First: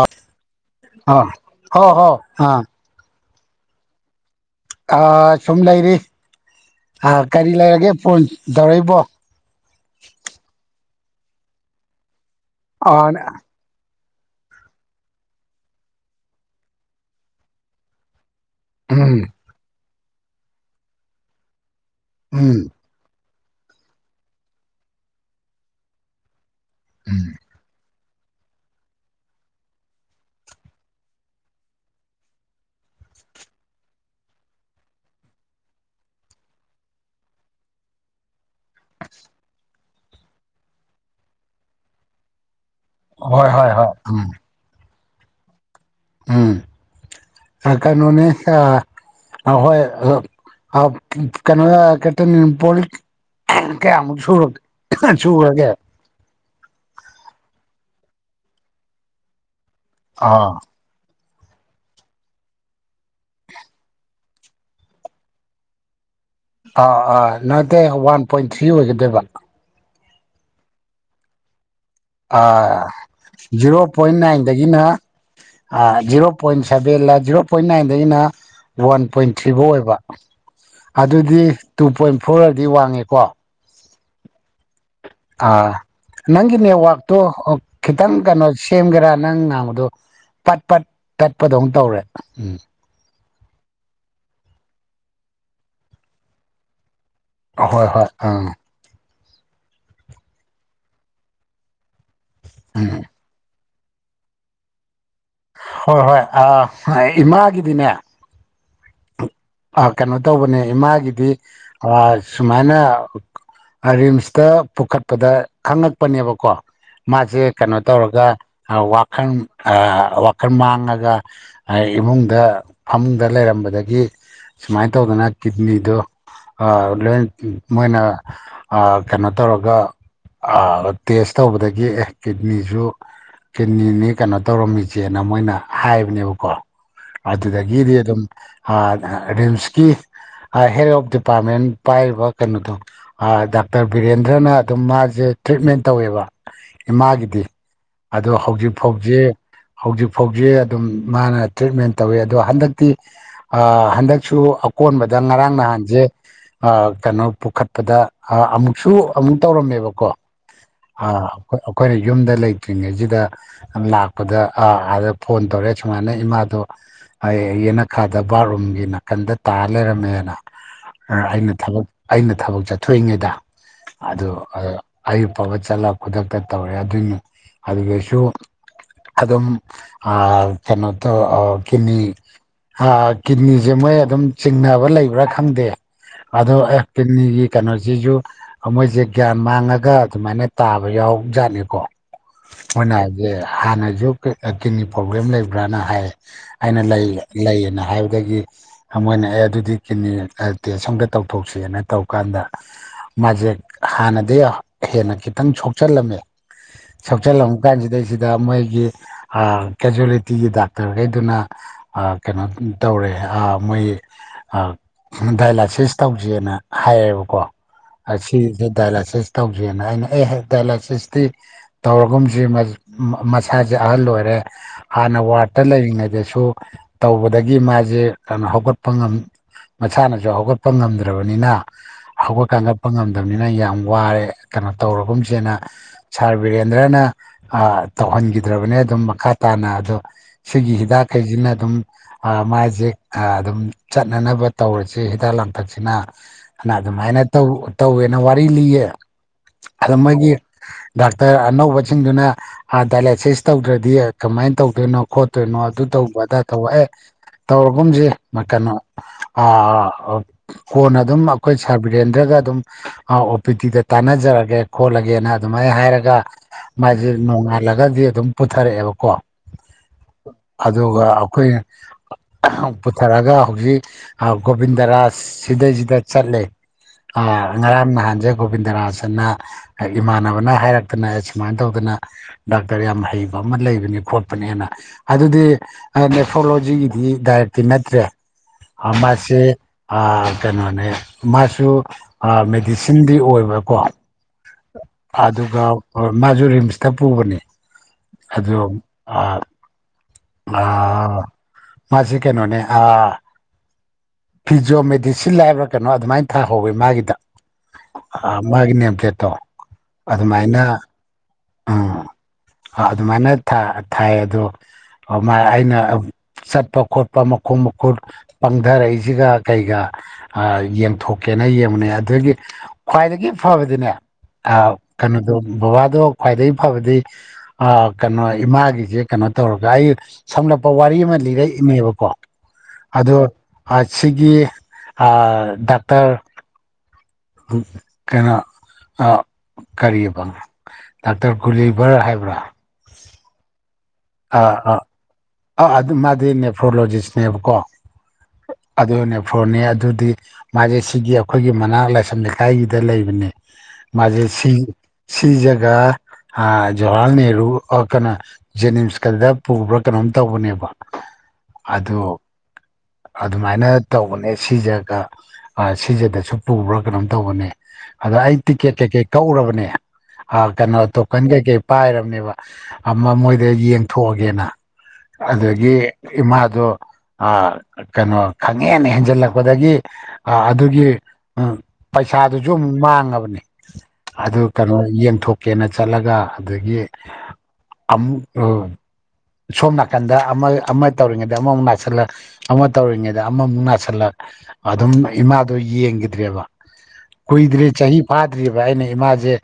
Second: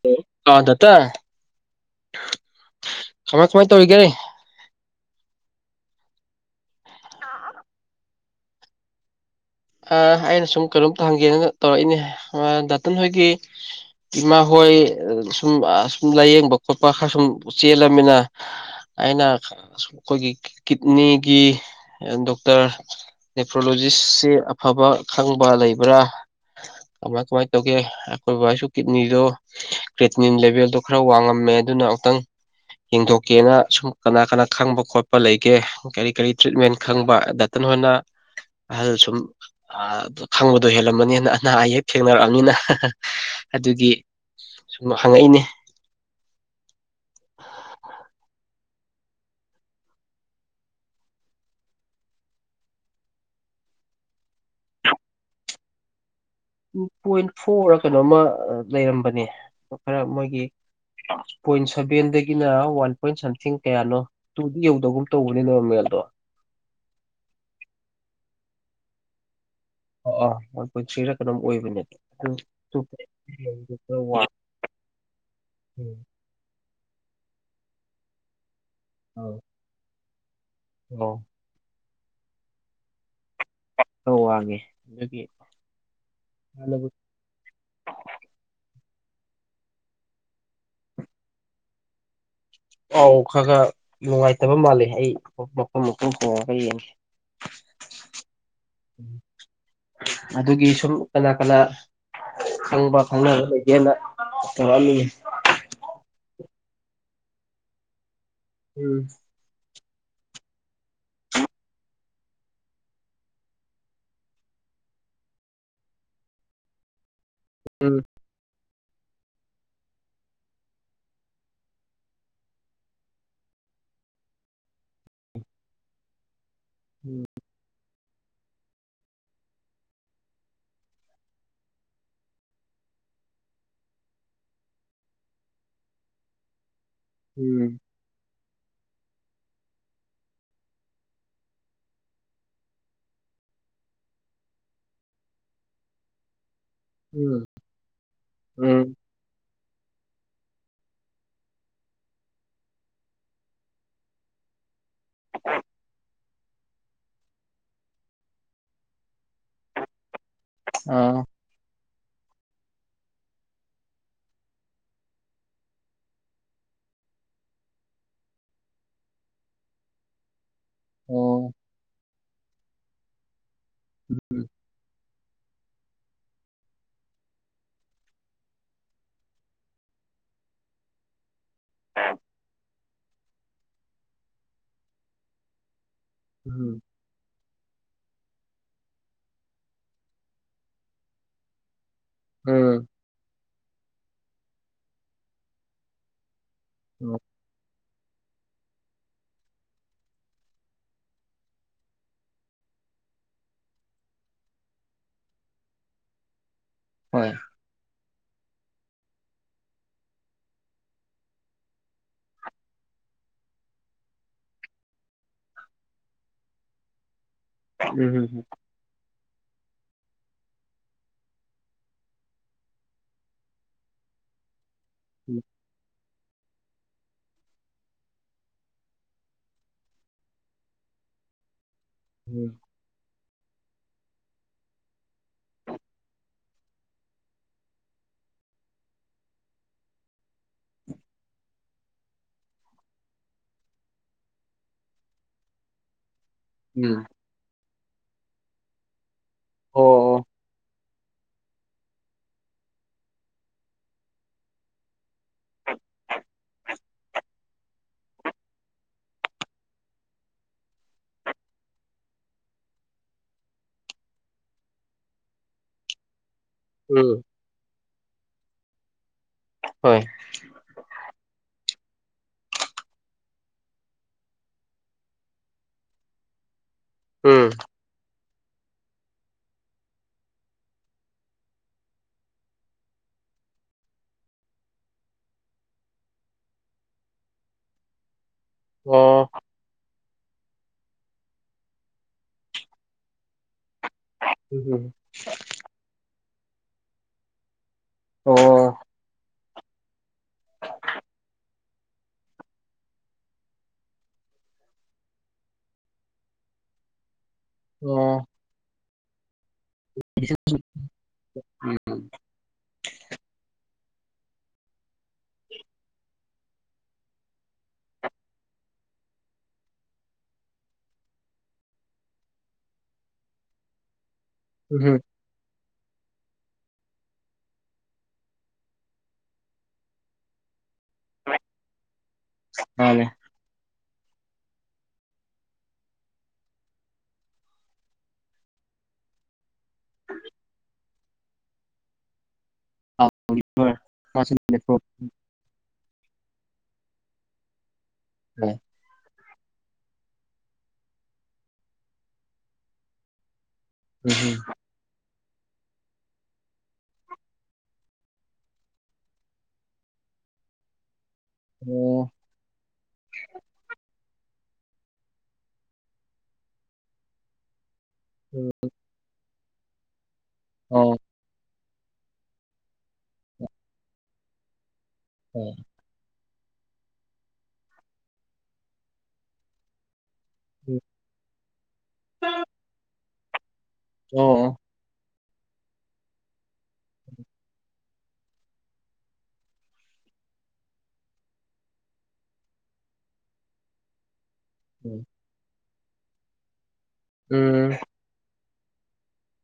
ꯑ ꯑꯥ ꯗꯥꯇꯟ ꯑ ꯍ ꯍꯣ ꯑꯥ ꯀꯃꯥꯏ ꯀꯃꯥꯏꯅ ꯇꯧꯔꯤꯒꯦ ꯁꯨꯝ ꯂꯩꯔꯤ ꯀꯔꯤ ꯂꯩꯔꯒꯦ ꯐꯣꯟ ꯇꯧꯔꯛꯏꯕꯣ ꯍꯥꯡꯒꯦꯅ ꯇꯧꯔꯛꯏꯅꯦ ꯗꯥꯇꯟ ꯑꯥ ꯍꯣꯏꯒꯤ ꯏꯃꯥ ꯍꯣꯏ ꯁꯨꯝ ꯁꯨꯝ ꯂꯥꯏꯌꯦꯡꯕ ꯈꯣꯠꯄ ꯈꯔ ꯁꯨꯝ ꯆꯦꯜꯂꯝꯃꯤꯅ ꯎꯝ ꯑꯩꯅ ꯑꯩꯈꯣꯏꯒꯤ ꯀꯤꯠꯅꯤꯒꯤ ꯎꯝ ꯗꯣꯛꯇꯔ ꯅꯦꯐ꯭ꯔꯣꯂꯣꯖꯤꯁꯁꯤ ꯑꯐꯕ ꯈꯪꯕ ꯂꯩꯕ꯭ꯔꯥ ꯀꯃꯥꯏ ꯀꯃꯥꯏꯅ ꯇꯧꯒꯦ ꯑꯩꯈꯣꯏꯕꯁꯨ ꯀꯤꯠꯅꯤꯗꯣ ꯀꯦꯇꯅꯤꯝ ꯂꯦꯚꯦꯜꯗꯣ ꯈꯔ ꯋꯥꯡꯉꯝꯃꯦ ꯑꯗꯨꯅ ꯑꯃꯨꯛꯇꯪ ꯌꯦꯡꯊꯣꯛꯀꯦꯅ ꯁꯨꯝ ꯀꯅꯥ ꯀꯅꯥ ꯈꯪꯕ ꯈꯣꯠꯄ ꯂꯩꯒꯦ ꯀꯔꯤ ꯀꯔꯤ ꯇ꯭ꯔꯤꯠꯃꯦꯟ ꯈꯪꯕ ꯅ ꯑꯍꯜ ꯁꯨꯝ ꯈꯪꯕꯗꯣ ꯍꯦꯜꯂꯝꯃꯅꯤꯅ ꯑꯅꯥ ꯑꯌꯦꯛ ꯊꯦꯡꯅꯔꯛꯑꯕꯅꯤꯅ ꯍꯣꯏ ꯍꯣꯏ ꯍꯣꯏ ꯎꯝ ꯑꯗꯨ ꯍꯪꯉꯛꯏꯅꯦ ꯎꯝ ꯑ ꯍꯣꯏ ꯀꯩꯅꯣ ꯀꯇ ꯄꯣ ꯀꯌꯥꯃꯨꯛ ꯁꯨꯔꯦ ꯁꯨꯔꯒꯦ ꯇꯨ ꯄꯣꯏꯟ ꯐꯣꯔ ꯀꯩꯅꯣꯃ ꯂꯩꯔꯝꯕꯅꯦ ꯈꯔ ꯃꯣꯏꯒꯤ ꯑꯥ ꯄꯣꯏꯟ ꯁꯚꯦꯟꯗꯒꯤꯅ ꯋꯥꯟ ꯄꯣꯏꯟ ꯁꯝꯊꯤꯡ ꯀꯌꯥꯅꯣ ꯇꯨꯗꯤ ꯌꯧꯗꯒꯨꯝ ꯇꯧꯕꯅꯤꯅꯣ ꯃꯦꯜꯗꯣ ꯑꯥ ꯑꯥ ꯅꯠꯇꯦ ꯋꯥꯟ ꯄꯣꯏꯟ ꯊ꯭ꯔꯤ ꯑꯣꯏꯒꯗꯣꯏꯕ ꯑ ꯑꯥ ꯃ ꯄꯨꯟꯁꯤꯔ ꯀ ꯑꯗꯨꯝ ꯑꯣꯏꯕꯅꯦ ꯑꯥ ꯖꯤꯔꯣ ꯄꯣꯏꯟ ꯅꯥꯏꯟꯗꯒꯤꯅ ꯖꯤꯔꯣ ꯄꯣꯏꯟ ꯁꯚꯦꯟꯖꯤꯔꯣ ꯄꯣꯏꯟ ꯅꯥꯏꯟꯗꯒꯤꯅ ꯋꯥꯟ ꯄꯣꯏꯟ ꯊ꯭ꯔꯤ ꯐꯧ ꯑꯣꯏꯕ ꯈꯔ ꯑꯗꯨꯗꯤ ꯇꯨ ꯄꯣꯏꯟ ꯐꯣꯔꯗꯤ ꯋꯥꯡꯉꯦꯀꯣ ꯍ ꯋꯥꯉꯦ ꯑꯥ ꯅꯪꯒꯤ ꯅꯦꯠꯋꯥꯛꯇꯣ ꯈꯤꯇꯪ ꯀꯩꯅꯣ ꯁꯦꯝꯒꯦꯔꯥ ꯅꯪ ꯉꯥꯡꯕꯗꯣ ꯄꯠ ꯄꯠ ꯇꯠꯄꯗꯧꯅ ꯇꯧꯔꯦ ꯎꯝ ꯄꯥꯎ ꯈꯔ ꯈꯔ ꯅꯨꯡꯉꯥꯏꯇꯕ ꯃꯥꯜꯂꯦ ꯑꯩ ꯃꯐꯝ ꯃꯨꯝ ꯍꯣꯡꯉꯒ ꯌꯦꯡꯒꯦ ꯍꯣꯏ ꯍꯣꯏ ꯑꯥ ꯑꯗꯨꯒꯤ ꯁꯨꯝ ꯀꯅꯥ ꯀꯅꯥ ꯎꯝ ꯈꯪꯕ ꯈꯪ ꯌꯦꯅ ꯍꯣꯏ ꯍꯣꯏ ꯏꯃꯥꯒꯤꯗꯤꯅꯦ ꯎꯝ ꯀꯩꯅꯣ ꯇꯧꯕꯅꯦ ꯏꯃꯥꯒꯤꯗꯤ ꯁꯨꯃꯥꯏꯅ ꯔꯤꯝꯁꯇ ꯄꯨꯈꯠꯄꯗ ꯈꯪꯉꯛꯄꯅꯦꯕꯀꯣ ꯃꯥꯁꯦ ꯀꯩꯅꯣ ꯎꯝ ꯇꯧꯔꯒ ꯋꯥꯈꯜ ꯋꯥꯈꯜ ꯃꯥꯡꯉꯒ ꯏꯃꯨꯡꯗ ꯐꯃꯨꯡꯗ ꯂꯩꯔꯝꯕ ꯝꯕꯗꯒꯤ ꯁꯨꯃꯥꯏꯅ ꯇꯧꯗꯅ ꯀꯤꯠꯅꯤꯗꯣ ꯂꯣꯏ ꯃꯣꯏꯅ ꯀꯩꯅꯣ ꯇꯧꯔꯒ ꯇꯦꯁ ꯇꯧꯕꯗꯒꯤ ꯑꯦ ꯀꯤꯗꯅꯤꯁꯨ ꯀꯤꯠꯅꯤꯅꯤ ꯀꯩꯅꯣ ꯇꯧꯔꯝꯃꯤꯆꯦꯅ ꯃꯣꯏꯅ ꯍꯥꯏꯕꯅꯦꯕꯀꯣ ꯑꯗꯨꯗꯒꯤꯗꯤ ꯑꯗꯨꯝ ꯔꯤꯝꯁꯀꯤ ꯍꯦꯠ ꯑꯣꯐ ꯗꯤꯄꯥꯔꯠꯃꯦꯟ ꯄꯥꯏꯔꯤꯕ ꯀꯩꯅꯣꯗꯣ ꯗꯥꯛꯇꯔ ꯕꯤꯔꯦꯟꯗ꯭ꯔꯅ ꯑꯗꯨꯝ ꯃꯥꯁꯦ ꯇ꯭ꯔꯤꯠꯃꯦꯟ ꯇꯧꯋꯦꯕ ꯏꯃꯥꯒꯤꯗꯤ ꯎꯝ ꯎꯝ ꯑꯗꯣ ꯍꯧꯖꯤꯛ ꯎꯝ ꯐꯥꯎꯁꯤ ꯍꯧꯖꯤꯛ ꯐꯥꯎꯖꯤ ꯑꯗꯨꯝ ꯃꯥꯅ ꯇ꯭ꯔꯤꯠꯃꯦꯟ ꯇꯧꯋꯤ ꯑꯗꯣ ꯍꯟꯗꯛꯇꯤ ꯍꯟꯗꯛꯁꯨ ꯑꯀꯣꯟꯕꯗ ꯉꯔꯥꯡ ꯅꯍꯥꯟꯁꯦ ꯀꯩꯅꯣ ꯄꯨꯈꯠꯄꯗ ꯑꯃꯨꯛꯁꯨ ꯑꯃꯨꯛ ꯇꯧꯔꯝꯃꯦꯕꯀꯣ ꯑ ꯑꯥ ꯑꯩꯈꯣꯏꯅ ꯌꯨꯝꯗ ꯂꯩꯇ꯭ꯔꯤꯉꯩꯁꯤꯗ ꯂꯥꯛꯄꯗ ꯑꯥ ꯑꯥꯗ ꯐꯣꯟ ꯇꯧꯔꯦ ꯁꯨꯃꯥꯏꯅ ꯏꯃꯥꯗꯣ ꯍꯥꯏ ꯌꯦꯅꯛꯈꯥꯗ ꯕꯥꯔꯔꯣꯝꯒꯤ ꯅꯥꯀꯟꯗ ꯇꯥ ꯂꯩꯔꯝꯃꯦꯅ ꯑꯣ ꯑꯩꯅ ꯊꯕꯛ ꯑꯩꯅ ꯊꯕꯛ ꯆꯠꯊꯣꯛꯏꯉꯩꯗ ꯑꯗ ꯎꯝ ꯑ ꯑꯌꯨꯛ ꯄꯕ ꯆꯠꯂꯒ ꯈꯨꯗꯛꯇ ꯇꯧꯔꯦ ꯑꯗꯨꯅꯤ ꯑꯗꯨꯁꯨ ꯑꯗꯨꯝ ꯑ ꯀꯩꯅꯣ ꯀꯅꯤ ꯑ ꯀꯅꯤ ꯁꯦ ꯃꯣꯏ ꯑꯗꯨꯝ ꯆꯤꯡꯅꯕ ꯂꯩꯕ꯭ꯔꯥ ꯈꯪꯗꯦ ꯑꯗꯣ ꯎꯝ ꯀꯤꯅꯤꯒꯤ ꯀꯩꯅꯣꯁꯤꯁꯨ ꯃꯣꯏꯁꯦ ꯒ꯭ꯌꯥꯟ ꯃꯥꯡꯉꯒ ꯑꯗꯨꯃꯥꯏꯅ ꯇꯥꯕ ꯌꯥꯎ ꯖꯥꯠꯅꯤꯀꯣ ꯎꯝ ꯃꯣꯏꯅꯁꯦ ꯍꯥꯟꯅꯁꯨ ꯀꯤꯠꯅꯤ ꯄ꯭ꯔꯣꯕ꯭ꯂꯦꯝ ꯂꯩꯕ꯭ꯔꯅ ꯍꯥꯏ ꯍꯥꯏꯅ ꯂꯩ ꯂꯩꯌꯦꯅ ꯍꯥꯏꯕꯗꯒꯤ ꯃꯣꯏꯅ ꯑꯦ ꯑꯗꯨꯗꯤ ꯀꯤꯅꯤ ꯇꯦ ꯁꯣꯝꯗ ꯇꯧꯊꯣꯛꯁꯤꯅ ꯇꯧꯀꯥꯟꯗ ꯃꯥꯁꯦ ꯍꯥꯟꯅꯗꯤ ꯍꯦꯟꯅ ꯈꯤꯇꯪ ꯁꯣꯛꯆꯤꯜꯂꯝꯃꯦ ꯍꯣꯏ ꯁꯣꯛꯆꯤꯜꯂꯝꯕ ꯀꯥꯟꯁꯤꯗꯩꯁꯤꯗ ꯗ ꯃꯣꯏꯒꯤ ꯀꯦꯖꯨꯋꯦꯂꯤꯇꯤꯒꯤ ꯗꯥꯛꯇꯔꯈꯩꯗꯨꯅ ꯀꯩꯅꯣ ꯇꯧꯔꯦ ꯃꯣꯏ ꯗꯥꯏꯂꯥꯁꯤꯁ ꯇꯧꯁꯦꯅ ꯍꯥꯏꯌꯦꯕ ꯀꯣ ꯎꯝ ꯑꯁꯤ ꯁꯤꯁꯦ ꯗꯥꯏꯂꯁꯤꯁ ꯇꯧꯖꯦꯅ ꯑꯩꯅ ꯑꯦ ꯗꯥꯏꯂꯥꯏꯁꯤꯁꯇꯤ ꯇꯧꯔꯒꯨꯝꯁ ꯃꯁꯥꯁꯦ ꯑꯍꯜ ꯑꯣꯏꯔꯦ ꯍꯥꯟꯅ ꯎꯝ ꯋꯥꯔꯗꯠꯇ ꯂꯩꯔꯤꯉꯩꯗꯁꯨ ꯇꯧꯕꯗꯒꯤ ꯃꯥꯁꯦ ꯀꯣ ꯍꯧꯒꯠꯄ ꯉ ꯃꯁꯥꯅꯁꯨ ꯍꯧꯒꯠꯄ ꯉꯝꯗ꯭ꯔꯕꯅꯤꯅ ꯍꯧꯒꯠ ꯀꯥꯡꯒꯠꯄ ꯉ ꯕꯅꯤꯅ ꯌꯥꯝ ꯋꯥꯔꯦ ꯀꯩꯅꯣ ꯇꯧꯔꯒꯨꯝꯁꯦꯅ ꯁꯥꯔ ꯕꯤꯔꯦꯟꯗ꯭ꯔꯅ ꯇꯧ ꯐꯟꯈꯤꯗ꯭ꯔꯕꯅꯦ ꯑꯗꯨꯝ ꯃꯈꯥ ꯇꯥꯅ ꯑꯗꯣ ꯁꯤꯒꯤ ꯍꯤꯗꯥꯛꯈꯩꯁꯤꯅ ꯑꯗꯨꯝ ꯃꯥꯁꯦ ꯑꯗꯨꯝ ꯆꯠꯅꯅꯕ ꯇꯧꯔꯁꯤ ꯍꯤꯗꯥꯛ ꯂꯥꯡꯊꯛꯁꯤꯅꯅ ꯎꯝ ꯑꯗꯨꯃꯥꯏꯅ ꯇꯧ ꯇꯧꯋꯦꯅ ꯋꯥꯔꯤ ꯂꯤꯌꯦ ꯑꯣ ꯑꯗ ꯃꯣꯏꯒꯤ ꯗꯥꯛꯇꯔ ꯑꯅꯧꯕꯁꯤꯡꯗꯨꯅ ꯗꯥꯏꯂꯥꯏꯁꯤꯁ ꯇꯧꯗ꯭ꯔꯗꯤ ꯀꯃꯥꯏꯅ ꯇꯧꯗꯣꯏꯅꯣ ꯈꯣꯠꯇꯣꯏꯅꯣ ꯑꯗꯨ ꯇꯧꯕ ꯑꯗꯥ ꯇꯧꯕ ꯑꯦ ꯇꯧ ꯑꯨꯝꯁꯦ ꯀꯩꯅꯣ ꯀꯣꯟꯅ ꯑꯗꯨꯝ ꯑꯩꯈꯣꯏ ꯁꯥꯔꯕꯤꯔꯦꯟꯗ꯭ꯔꯒ ꯑꯗꯨꯝ ꯑꯣ ꯄꯤ ꯇꯤꯗ ꯇꯥꯟꯅꯖꯔꯒꯦ ꯈꯣꯠꯂꯒꯦꯅ ꯑꯗꯨꯃꯥꯏꯅ ꯍꯥꯏꯔꯒ ꯃꯥꯁꯦ ꯎꯝ ꯅꯣꯡꯉꯥꯜꯂꯒꯗꯤ ꯑꯗꯨꯝ ꯄꯨꯊꯔꯛꯑꯦꯕꯀꯣ ꯍꯣꯏ ꯑꯗꯨꯒ ꯑꯩꯈꯣꯏ ꯄꯨꯊꯔꯒ ꯍꯧꯖꯤꯛ ꯒꯣꯕꯤꯟꯗ ꯔꯥꯖ ꯁꯤꯗꯩꯁꯤꯗ ꯆꯠꯂꯦ ꯑ ꯎꯝ ꯉꯔꯝꯅ ꯍꯥꯏꯥꯟꯖꯦ ꯒꯣꯕꯤꯟꯗ ꯔꯥꯖꯟꯅ ꯏꯃꯥꯟꯅꯕꯅ ꯍꯥꯏꯔꯛꯇꯅ ꯁꯨꯃꯥꯏꯅ ꯇꯧꯗꯅ ꯗꯥꯛꯇꯔ ꯌꯥꯝ ꯍꯩꯕ ꯂꯩ ꯈꯣꯠꯄꯅꯦꯅ ꯑꯗꯨꯗꯤ ꯅꯦꯣꯂꯣ ꯗꯥꯏꯔꯛꯇꯤ ꯅꯠꯇ꯭ꯔꯦ ꯑꯣ ꯃꯥꯁ ꯀꯩꯅꯣꯅꯦ ꯃꯥꯁꯨ ꯃꯦꯗꯤꯁꯤꯟꯗꯤ ꯑꯣꯏꯕꯀꯣ ꯎꯝ ꯑꯗꯨꯒ ꯃꯥꯁꯨ ꯔꯤꯝꯁꯇ ꯄꯨꯕꯅꯤ ꯑꯣ ꯑꯗ ꯑ ꯑ ꯃꯥꯁꯤ ꯀꯩꯅꯣꯅꯦ ꯑꯥ ꯐꯤꯖꯤꯣ ꯃꯦꯗꯤꯁꯤꯟ ꯂꯕ꯭ꯔꯥ ꯀꯩꯅꯣ ꯑꯗꯨꯃꯥꯏꯅ ꯊꯥꯍꯧꯋꯤ ꯃꯥꯒꯤꯗ ꯑꯣ ꯑ ꯃꯥꯒꯤ ꯅꯦꯝꯇꯦꯠꯇꯣ ꯑꯗꯨꯃꯥꯏꯅ ꯎꯝ ꯑꯗꯨꯃꯥꯏꯅ ꯊꯥꯏ ꯑꯗꯣ ꯑꯩꯅ ꯆꯠꯄ ꯈꯣꯠꯄ ꯃꯈꯣꯡ ꯃꯈꯨꯠ ꯄꯪꯊꯔꯛꯏꯁꯤꯒ ꯀꯩꯒ ꯌꯦꯡꯊꯣꯛꯀꯦ ꯌꯦꯡꯕꯅꯦ ꯑꯗꯨꯒꯤ ꯈ꯭ꯋꯥꯏꯗꯒꯤ ꯐꯕꯗꯤꯅꯦ ꯎꯝ ꯀꯩꯅꯣꯗꯣ ꯕꯕꯥꯗꯣ ꯈ꯭ꯋꯥꯏꯗꯒꯤ ꯐꯕꯗꯤ ꯀꯩꯅꯣ ꯏꯃꯥꯒꯤꯁꯦ ꯀꯩꯅꯣ ꯇꯧꯔꯒ ꯑꯩ ꯁꯝꯂꯞ ꯋꯥꯔꯤ ꯑꯃ ꯂꯤꯔꯛꯏꯅꯦꯕꯀꯣ ꯃꯥꯅꯦ ꯑꯗꯣ ꯁꯤꯒꯤ ꯗꯥꯛꯇꯔ ꯀꯩꯅ ꯑ ꯀꯔꯤꯌꯦꯕ ꯗꯥꯛꯇꯔ ꯒꯨꯂꯤꯚꯔ ꯍꯥꯏꯕ꯭ꯔꯥ ꯑꯣ ꯑ ꯑꯗꯨ ꯃꯥꯗꯤ ꯅꯦꯐ꯭ꯔꯣꯂꯣꯖꯤꯁꯅꯦꯕꯀꯣ ꯑꯗꯨ ꯐꯣꯔꯅꯦ ꯑꯗꯨꯗꯤ ꯃꯥꯁꯦ ꯁꯤꯒꯤ ꯑꯩꯈꯣꯏꯒꯤ ꯃꯅꯥꯛ ꯂꯥꯏꯁꯝ ꯂꯩꯀꯥꯏꯒꯤꯗ ꯂꯩꯕꯅꯦ ꯃꯥꯒꯤꯦ ꯑꯣ ꯑꯣ ꯎꯝ ꯁꯤ ꯁꯤꯖꯒꯥ ꯑ ꯖꯋꯥꯍꯔꯂꯥꯜ ꯅꯦꯍꯔꯨ ꯑꯣ ꯀꯅ ꯖꯅꯤꯝꯁ ꯀꯗ ꯄꯨ ꯀꯅ ꯇꯧꯕꯅꯦꯕ ꯑ ꯑꯗꯨꯃꯥꯏꯅ ꯇꯧꯕꯅꯦ ꯁꯤꯖꯒ ꯁꯤꯖꯗꯁꯨ ꯄꯨꯕ꯭ꯔꯥ ꯀꯩꯅꯣꯝ ꯇꯧꯕꯅꯤ ꯑꯗꯣ ꯑꯩ ꯇꯤꯀꯦꯠ ꯀꯩꯀꯩ ꯀꯛꯎꯔꯕꯅꯦ ꯀꯩꯅꯣ ꯇꯣꯀꯟ ꯀꯩꯀꯩ ꯄꯥꯏꯔꯕꯅꯦꯕ ꯑꯃ ꯃꯣꯏꯗ ꯌꯦꯡꯊꯣꯛꯑꯒꯦꯅ ꯑꯗꯨꯗꯒꯤ ꯏꯃꯥꯗꯣ ꯀꯩꯅꯣ ꯈꯪꯍꯦꯅ ꯍꯦꯟꯖꯜꯂꯛꯄꯗꯒꯤ ꯑꯗꯨꯒꯤ ꯄꯩꯁꯥꯗꯨꯁꯨ ꯑꯃꯨꯛ ꯃꯥꯡꯉꯕꯅꯤ ꯑꯗꯨ ꯀꯩꯅꯣ ꯌꯦꯡꯊꯣꯛ ꯀꯦꯅ ꯆꯠꯂꯒ ꯑꯗꯒꯤ ꯑꯃꯨꯛ ꯁꯣꯝ ꯅꯥꯀꯟꯗ ꯑꯃ ꯑꯃ ꯇꯧꯔꯤꯉꯩꯗ ꯑꯃꯃꯨꯛ ꯅꯥꯁꯤꯜꯂ ꯑꯃ ꯇꯧꯔꯤꯉꯩꯗ ꯑꯃꯃꯨꯛ ꯅꯥꯁꯤꯜꯂ ꯑꯗꯨꯝ ꯏꯃꯥꯗꯣ ꯌꯦꯡꯈꯤꯗ꯭ꯔꯦꯕ ꯎꯝ ꯀꯨꯏꯗ꯭ꯔꯦ ꯆꯍꯤꯥ ꯆꯠꯇ꯭ꯔꯤꯕ ꯑꯩꯅ ꯏꯃꯥꯁꯦ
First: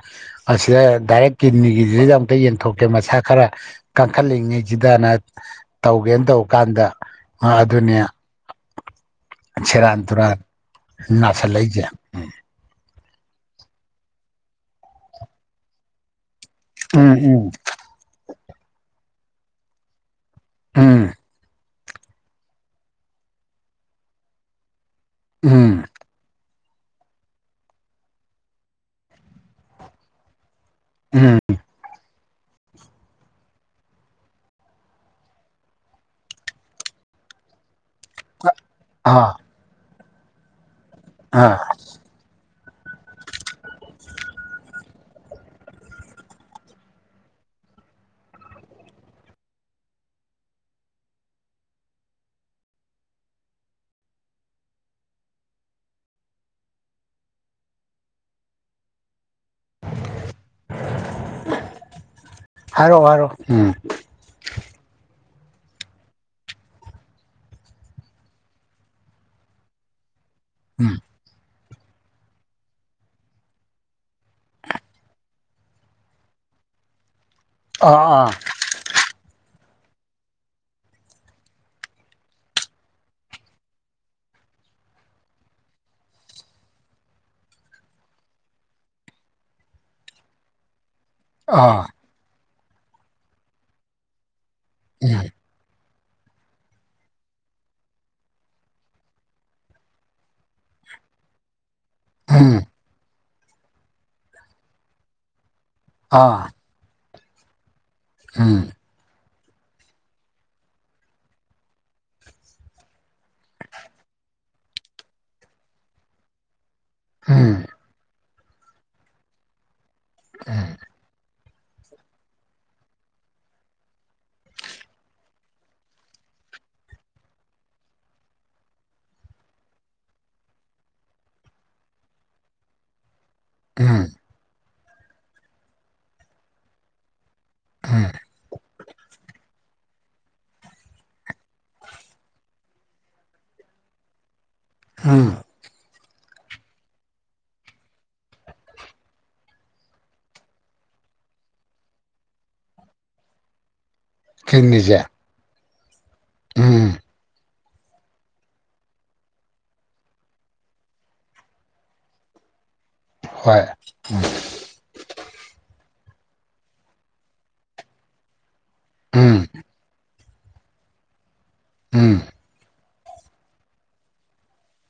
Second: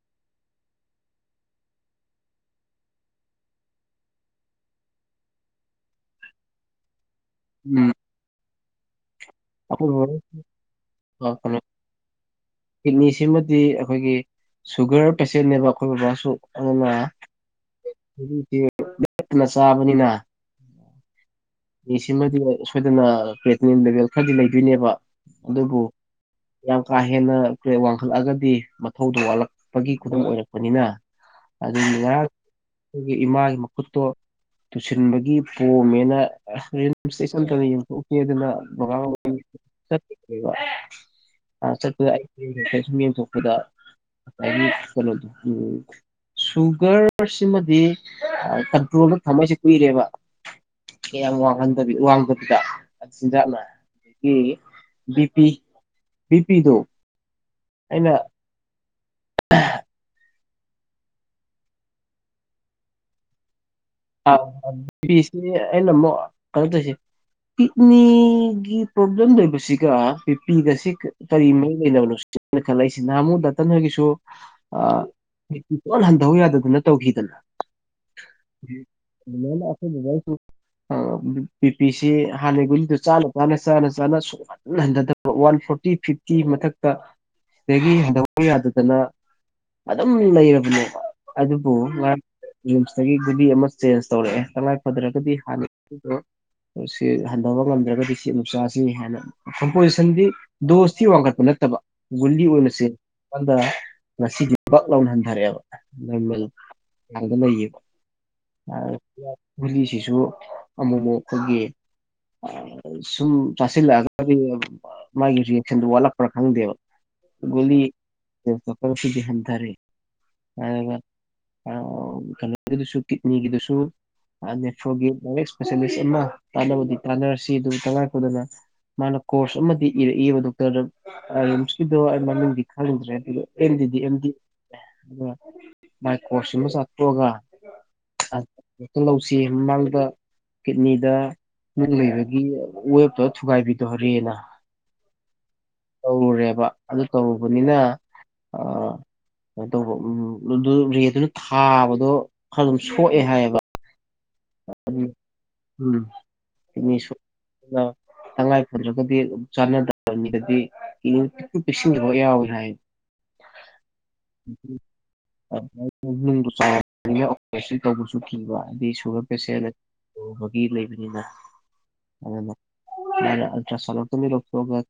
ꯑꯁꯤꯗ ꯗꯥꯏꯔꯦꯛ ꯀꯤꯠꯅꯤꯒꯤꯁꯤꯗ ꯑꯃꯨꯛꯇ ꯌꯦꯟꯊꯣꯛꯀꯦ ꯃꯁꯥ ꯈꯔ ꯀꯟꯈꯠꯂꯤꯉꯩꯁꯤꯗꯅ ꯇꯧꯒꯦꯅ ꯇꯧꯕ ꯀꯥꯟꯗ ꯑꯗꯨꯅꯦ ꯩꯅ ꯁꯦꯔꯥꯟ ꯇꯨꯔꯥꯟ ꯅꯥꯁꯤꯜꯂꯛꯏꯁꯦ [unintelligible] [inaudible] ꯁꯤꯃꯗꯤ ꯑꯩꯈꯣꯏꯒꯤ ꯁꯨꯒꯔ ꯄꯦꯁꯦꯟꯅꯦꯕ ꯑꯩꯈꯣꯏ ꯕꯕꯥꯁꯨ ꯑꯗꯨꯅ ꯎꯝ ꯎꯝ ꯆꯛꯅ ꯆꯥꯕꯅꯤꯅ ꯎꯝ ꯑꯦ ꯁꯤꯃꯗꯤ ꯁꯣꯏꯗꯅ ꯄꯦꯠꯅꯤ ꯂꯦꯚꯦꯜ ꯈꯔꯗꯤ ꯂꯩꯗꯣꯏꯅꯦꯕ ꯎꯝ ꯑꯗꯨꯕꯨ ꯌꯥꯝ ꯀꯥ ꯍꯦꯟꯅ ꯀ ꯋꯥꯡꯈꯠꯂꯒꯗꯤ ꯃꯊꯧꯗꯣ ꯋꯥꯠꯂꯛꯄꯒꯤ ꯈꯨꯗꯝ ꯑꯣꯏꯔꯛꯄ ꯅꯤꯅ ꯎꯝ ꯑꯗꯨ ꯉꯥꯏꯍꯥꯛ ꯑꯩꯈꯣꯏꯒꯤ ꯏꯃꯥꯒꯤ ꯃꯈꯨꯠꯇꯣ ꯇꯨꯁꯤꯟꯕꯒꯤ ꯄꯣꯝꯃꯦꯅ ꯔꯤꯝꯁ ꯏꯁꯆꯝꯇꯅ ꯌꯦꯡꯊꯣꯛꯀ ꯑꯗꯨꯅ ꯕꯉꯥꯕ ꯑꯥ ꯑꯥ ꯆꯠꯄꯗ ꯑꯩ ꯁꯨꯝ ꯌꯦꯡꯊꯣꯛꯄꯗ ꯆꯂꯣꯗꯝ ꯁꯨꯒꯔꯁꯤꯃꯗꯤ ꯀꯟꯇ꯭ꯔꯣꯜꯗ ꯊꯝꯃꯩꯁꯦ ꯀꯨꯏꯔꯦꯕ ꯀꯌꯥꯝ ꯋꯥꯡꯍꯟꯗꯕꯤ ꯋꯥꯡꯕꯗꯨꯗ ꯑꯗꯨꯆꯤꯟꯖꯥꯛꯅ ꯑꯗꯒꯤ ꯕꯤ ꯄꯤ ꯕꯤ ꯄꯤꯗꯨꯣ ꯑꯩꯅ ꯍꯥꯏꯔꯣ ꯍꯥꯏꯔꯣ ꯎꯝ ꯑꯁꯤ ꯑꯩꯅ ꯑꯃꯨꯛ ꯀꯩꯅꯗꯣꯏꯁꯤꯦ ꯀꯤꯠꯅꯤꯒꯤ ꯄ꯭ꯔꯣꯕ꯭ꯂꯦꯝ ꯂꯩꯣꯏꯕꯁꯤꯒ ꯄꯕꯤꯄꯤꯒꯁꯤ ꯎꯝ ꯀꯔꯤ ꯅꯣꯅ ꯈꯜꯂꯛꯏꯁꯤ ꯅꯍꯥꯃꯨꯗꯇ ꯅꯣꯏꯒꯤꯁꯨ ꯛꯇꯤ ꯂꯅ ꯍꯟꯊꯧ ꯌꯥꯗꯗꯅ ꯇꯧꯈꯤꯗꯅ ꯑꯥ ꯑꯥ ꯑꯗꯨꯥꯏ ꯉꯥꯏ [unintelligible] [inaudible] ꯕꯤ ꯄꯤꯁꯤ ꯍꯥꯟꯅꯒꯤꯒꯨꯂꯤꯗꯨ ꯆ ꯆ ꯆꯅ ꯁꯨꯡꯍꯟ ꯍꯟꯊꯕ ꯋꯥꯟ ꯐ ꯐꯣꯔꯇꯤ ꯐꯤꯐꯇꯤ ꯃꯊꯛꯇ ꯁꯤꯗꯒꯤ ꯍꯟꯊꯧꯕ ꯌꯥꯗꯗꯅ ꯑꯗꯨꯝ ꯂꯩꯔꯕꯅꯦꯕ ꯑꯗꯨꯕꯨ ꯑꯥ ꯉꯥꯡ ꯔꯤꯝꯁꯇꯒꯤ ꯨꯕꯤ ꯑꯃ ꯆꯦꯟꯖ ꯇꯧꯔꯛꯑꯦ ꯇꯉꯥꯏ ꯑꯥ ꯐꯗ꯭ꯔꯒꯗꯤ ꯍꯥꯟꯅ ꯀ꯭ꯔ ꯁꯤ ꯍꯟꯊꯕ ꯉꯝꯗ꯭ꯔꯒꯗꯤ ꯁꯤ ꯑꯃꯛ ꯆꯥꯁꯤꯅꯤ ꯍꯥꯏꯅ ꯀꯝꯄꯣꯖꯤꯁꯟꯗꯤ ꯗꯣꯁꯇꯤ ꯋꯥꯡꯈꯠꯄ ꯅꯠꯇꯕ ꯎꯝ ꯒꯨꯂꯤ ꯎꯝ ꯑꯣꯏꯅꯁꯦꯥꯟꯗ ꯉꯁꯤꯗꯤ ꯄꯛ ꯂꯥꯎꯅ ꯍꯟꯊꯔꯛꯑꯦꯕ ꯜ ꯑꯥ ꯑ ꯑꯗꯨ ꯅ ꯎꯝ ꯑ [unintelligible] [inaudible] ꯒꯨꯂꯤꯁꯤꯁꯨ ꯑꯃꯨꯛꯨꯛ ꯑꯩꯈꯣꯏꯒꯤ ꯁꯨꯝ ꯆꯥꯁꯤꯜꯂꯛꯑꯒꯗꯤ ꯃꯥꯒꯤ ꯔꯤꯌꯦꯁꯟꯗꯨ ꯋꯥꯠꯂꯛꯄ꯭ꯔꯥ ꯈꯪꯗꯦꯕ ꯎꯝ ꯁꯀ ꯐꯗꯤ ꯍꯟꯇꯥꯔꯦ ꯀꯩꯅꯣꯒꯤꯗꯨꯁꯨ ꯀꯤꯠꯅꯤꯒꯤꯗꯨꯁꯨ ꯅꯦꯐ꯭ꯔꯣꯒꯤ ꯂꯥꯏꯔꯤꯛ ꯏꯁꯄꯦꯁꯦꯂꯤꯁ ꯑꯃ ꯇꯥꯟꯅꯕꯗꯤ ꯇꯥꯟꯅꯔꯁꯤ ꯑꯗꯨ ꯇꯉꯥꯏ ꯐꯗꯅ ꯃꯥꯅ ꯀꯣꯔꯁ ꯑꯃꯗꯤ ꯏꯔꯛꯏꯕ ꯗꯣꯛꯇꯔ ꯔꯤꯝꯁꯀꯤꯗꯣ ꯑꯩ ꯃꯃꯤꯡꯗꯤ ꯈꯪꯅꯤꯡꯗ꯭ꯔꯦ ꯑꯗꯨ ꯑꯦꯝꯗꯤꯗꯤ ꯎꯝ ꯑꯦꯝꯗꯤ ꯑ ꯃꯥꯏ ꯀꯣꯔꯣꯁ ꯑꯃ ꯆꯠꯇꯣꯛꯑꯒ ꯂꯧꯁꯤ ꯃꯃꯥꯡꯗ ꯀꯤꯠꯅꯤꯗ ꯅꯨꯡ ꯂꯩꯕꯒꯤ ꯋꯦꯞꯇꯣ ꯊꯨꯒꯥꯏꯕꯤꯗꯧꯣꯔꯦꯅ ꯑꯥ [inaudible] [inaudible] ꯇꯧꯔꯨꯔꯦꯕ ꯑꯗꯨ ꯇꯧꯔꯨꯕꯅꯤꯅ ꯑ ꯀꯩꯅ ꯇꯧꯕ ꯎꯝ ꯑꯗꯨ ꯔꯦꯠꯇꯨꯅ ꯊꯥꯕꯗꯣ ꯈꯔ ꯑꯗꯨꯝ ꯁꯣꯛꯑꯦ ꯍꯥꯏꯌꯦꯕ ꯀꯡꯅꯤꯖꯦ ꯎꯝ ꯁ [unintelligible] ꯇꯉꯥꯏ ꯐꯗ꯭ꯔꯒꯗꯤ ꯑꯗꯨ ꯆꯥꯟꯅꯗꯕꯅꯤꯗꯗꯤ ꯄꯤꯛꯁꯤꯟꯕ ꯌꯥꯎꯋꯤ ꯍꯥꯏ ꯍꯣꯏ ꯎ [inaudible] ꯆ ꯑꯣꯄꯔꯦꯁꯟ ꯇꯧꯕꯁꯨ ꯀꯤꯕ ꯍꯥꯏꯗꯤ ꯁꯨꯒꯔ ꯎꯝ ꯄꯦꯁꯦꯟ ꯂꯕꯒꯤ ꯂꯩꯕꯅꯤꯅ ꯎꯝ ꯑꯗꯨꯅ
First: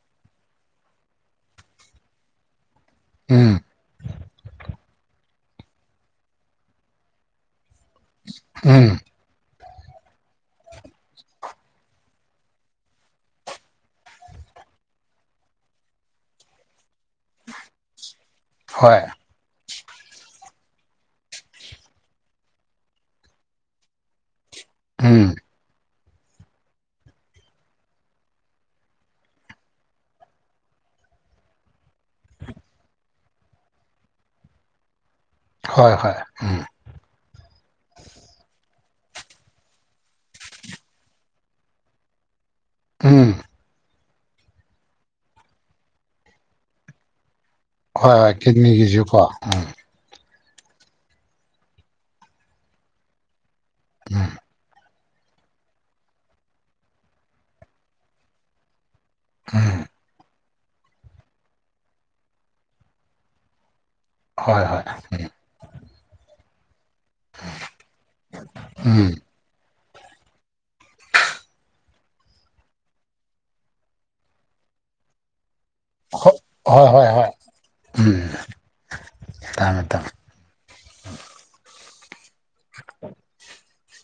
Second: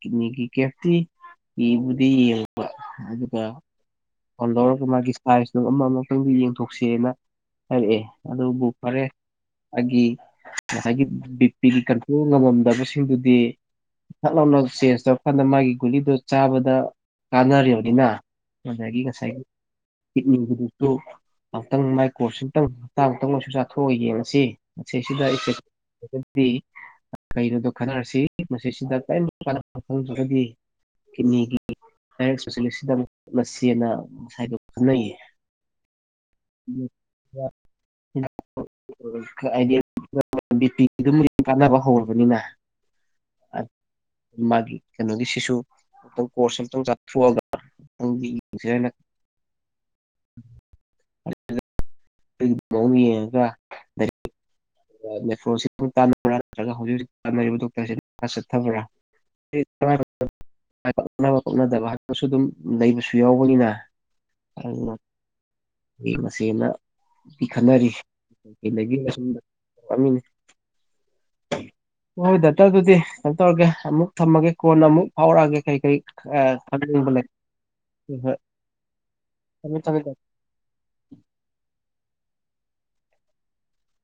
ꯆꯂꯔꯣꯣꯒꯤ ꯀꯦꯇꯤꯕꯨ ꯎꯝ ꯐꯗꯔ ꯀꯥ ꯍꯥꯏꯔꯤꯁꯤ ꯑꯗꯨꯝ ꯑꯃ ꯑꯃꯈꯪꯗꯤ ꯌꯦꯡꯊꯣꯛꯁꯦꯅ ꯍꯥꯏꯔꯛꯑꯦ ꯑꯗꯨꯕꯨ ꯎꯝ ꯐꯔꯦ ꯑꯩꯒꯤ ꯉꯁꯥꯏꯒꯤ ꯕꯤ ꯄꯤꯒꯤ ꯀꯟꯇ꯭ꯔꯣꯜ ꯉꯝꯃꯝꯗꯕꯁꯤꯡꯗꯨꯗꯤ ꯊꯠ ꯂꯥꯎꯅ ꯆꯦꯟꯖ ꯇꯧꯔꯀꯥꯟꯗ ꯃꯥꯒꯤ ꯒꯨꯂꯤꯗꯨ ꯆꯥꯕꯗ ꯀꯥꯟꯅꯔꯤꯕꯅꯤꯅ ꯃꯖꯒꯤ ꯍꯣꯏ ꯀꯁꯥꯏ ꯀꯤꯠꯅꯤꯒꯤꯗꯛꯇ ꯑꯃꯨꯛꯇꯪ ꯃꯥꯏꯀꯣꯔꯁ ꯑ ꯑꯃꯨꯛꯇꯪ ꯍꯞꯇꯥꯥꯡ ꯑꯃꯨꯛꯇꯪ ꯑꯣꯏꯁꯨ ꯆꯥꯊꯣꯛꯑꯒ ꯌꯦꯡꯉꯁꯤ ꯦ ꯎꯝ ꯁꯤꯗꯗꯤ ꯀꯩꯅꯣꯗꯣ ꯈꯟꯅꯔꯁꯤ ꯃꯁꯤꯁꯤꯗ ꯀꯔꯤ ꯀꯥꯟꯣ ꯈꯪꯗ꯭ꯔꯒꯗꯤ ꯀꯤꯅꯤꯒꯤ ꯂ ꯆꯁꯤꯁꯤꯗ ꯃꯁꯤꯦꯅ ꯉꯁꯥꯏꯗ ꯈꯪꯅꯩꯌꯦ ꯍꯣꯏ ꯍꯣꯏ ꯎꯝ ꯍꯥꯏꯗꯤ ꯕꯤ ꯄꯤ ꯀꯥꯟꯅꯕ ꯍꯧꯔꯕꯅꯤꯅ ꯎꯝ ꯃꯥꯒꯤ ꯀꯩꯅꯣꯒꯤ ꯁꯤꯁꯨ ꯑꯛꯇꯪ ꯀꯣꯔꯁ ꯑꯛꯇꯪ ꯆꯠꯊꯣꯛꯑꯒ ꯍꯣꯏ ꯍꯣꯏ ꯀꯤꯠꯅꯤꯒꯤꯁꯨꯀꯣ ꯎꯝ ꯑꯣ ꯌꯦꯡꯉꯒ ꯎꯝ ꯭ꯔꯣ꯭ꯔꯥ ꯅꯠꯇ꯭ꯔꯒ ꯍꯧꯖꯤꯛ ꯍꯧꯖꯤꯛ ꯇꯥꯟꯅꯔꯤꯕ ꯗꯣꯛꯇꯔꯁꯤ ꯆꯠꯊꯕ꯭ꯔꯥ ꯀꯃꯉ ꯄꯛꯅꯕ ꯀꯣꯠꯅꯗꯕ ꯍꯄꯁꯨ ꯑꯗꯨꯝ ꯂꯩꯕꯁꯨ ꯌꯥꯎꯕꯅꯤꯅ ꯑ ꯍꯣꯏ ꯍꯣꯏ ꯃꯁꯤꯁꯅ ꯈꯟꯅꯔꯤ ꯂꯩꯦ ꯎꯝ ꯁꯃꯤ ꯍ ꯍꯣꯏ ꯗꯥꯛꯇꯔ ꯑꯗꯨꯗꯤ ꯀꯩꯅꯣ ꯇꯧꯔꯒꯦ ꯑꯃꯨꯛ ꯊꯝꯃꯒꯦ ꯀꯣꯟꯅ ꯑꯃꯨꯛ ꯐꯥꯎꯔꯛꯑꯒꯦ ꯀꯩ ꯀꯔꯤ ꯑ ꯈꯕꯦ ꯎ ꯍꯣꯏ ꯎꯝ ꯊꯝꯃꯦ ꯊꯝꯃꯦ ꯊꯝ [inaudible]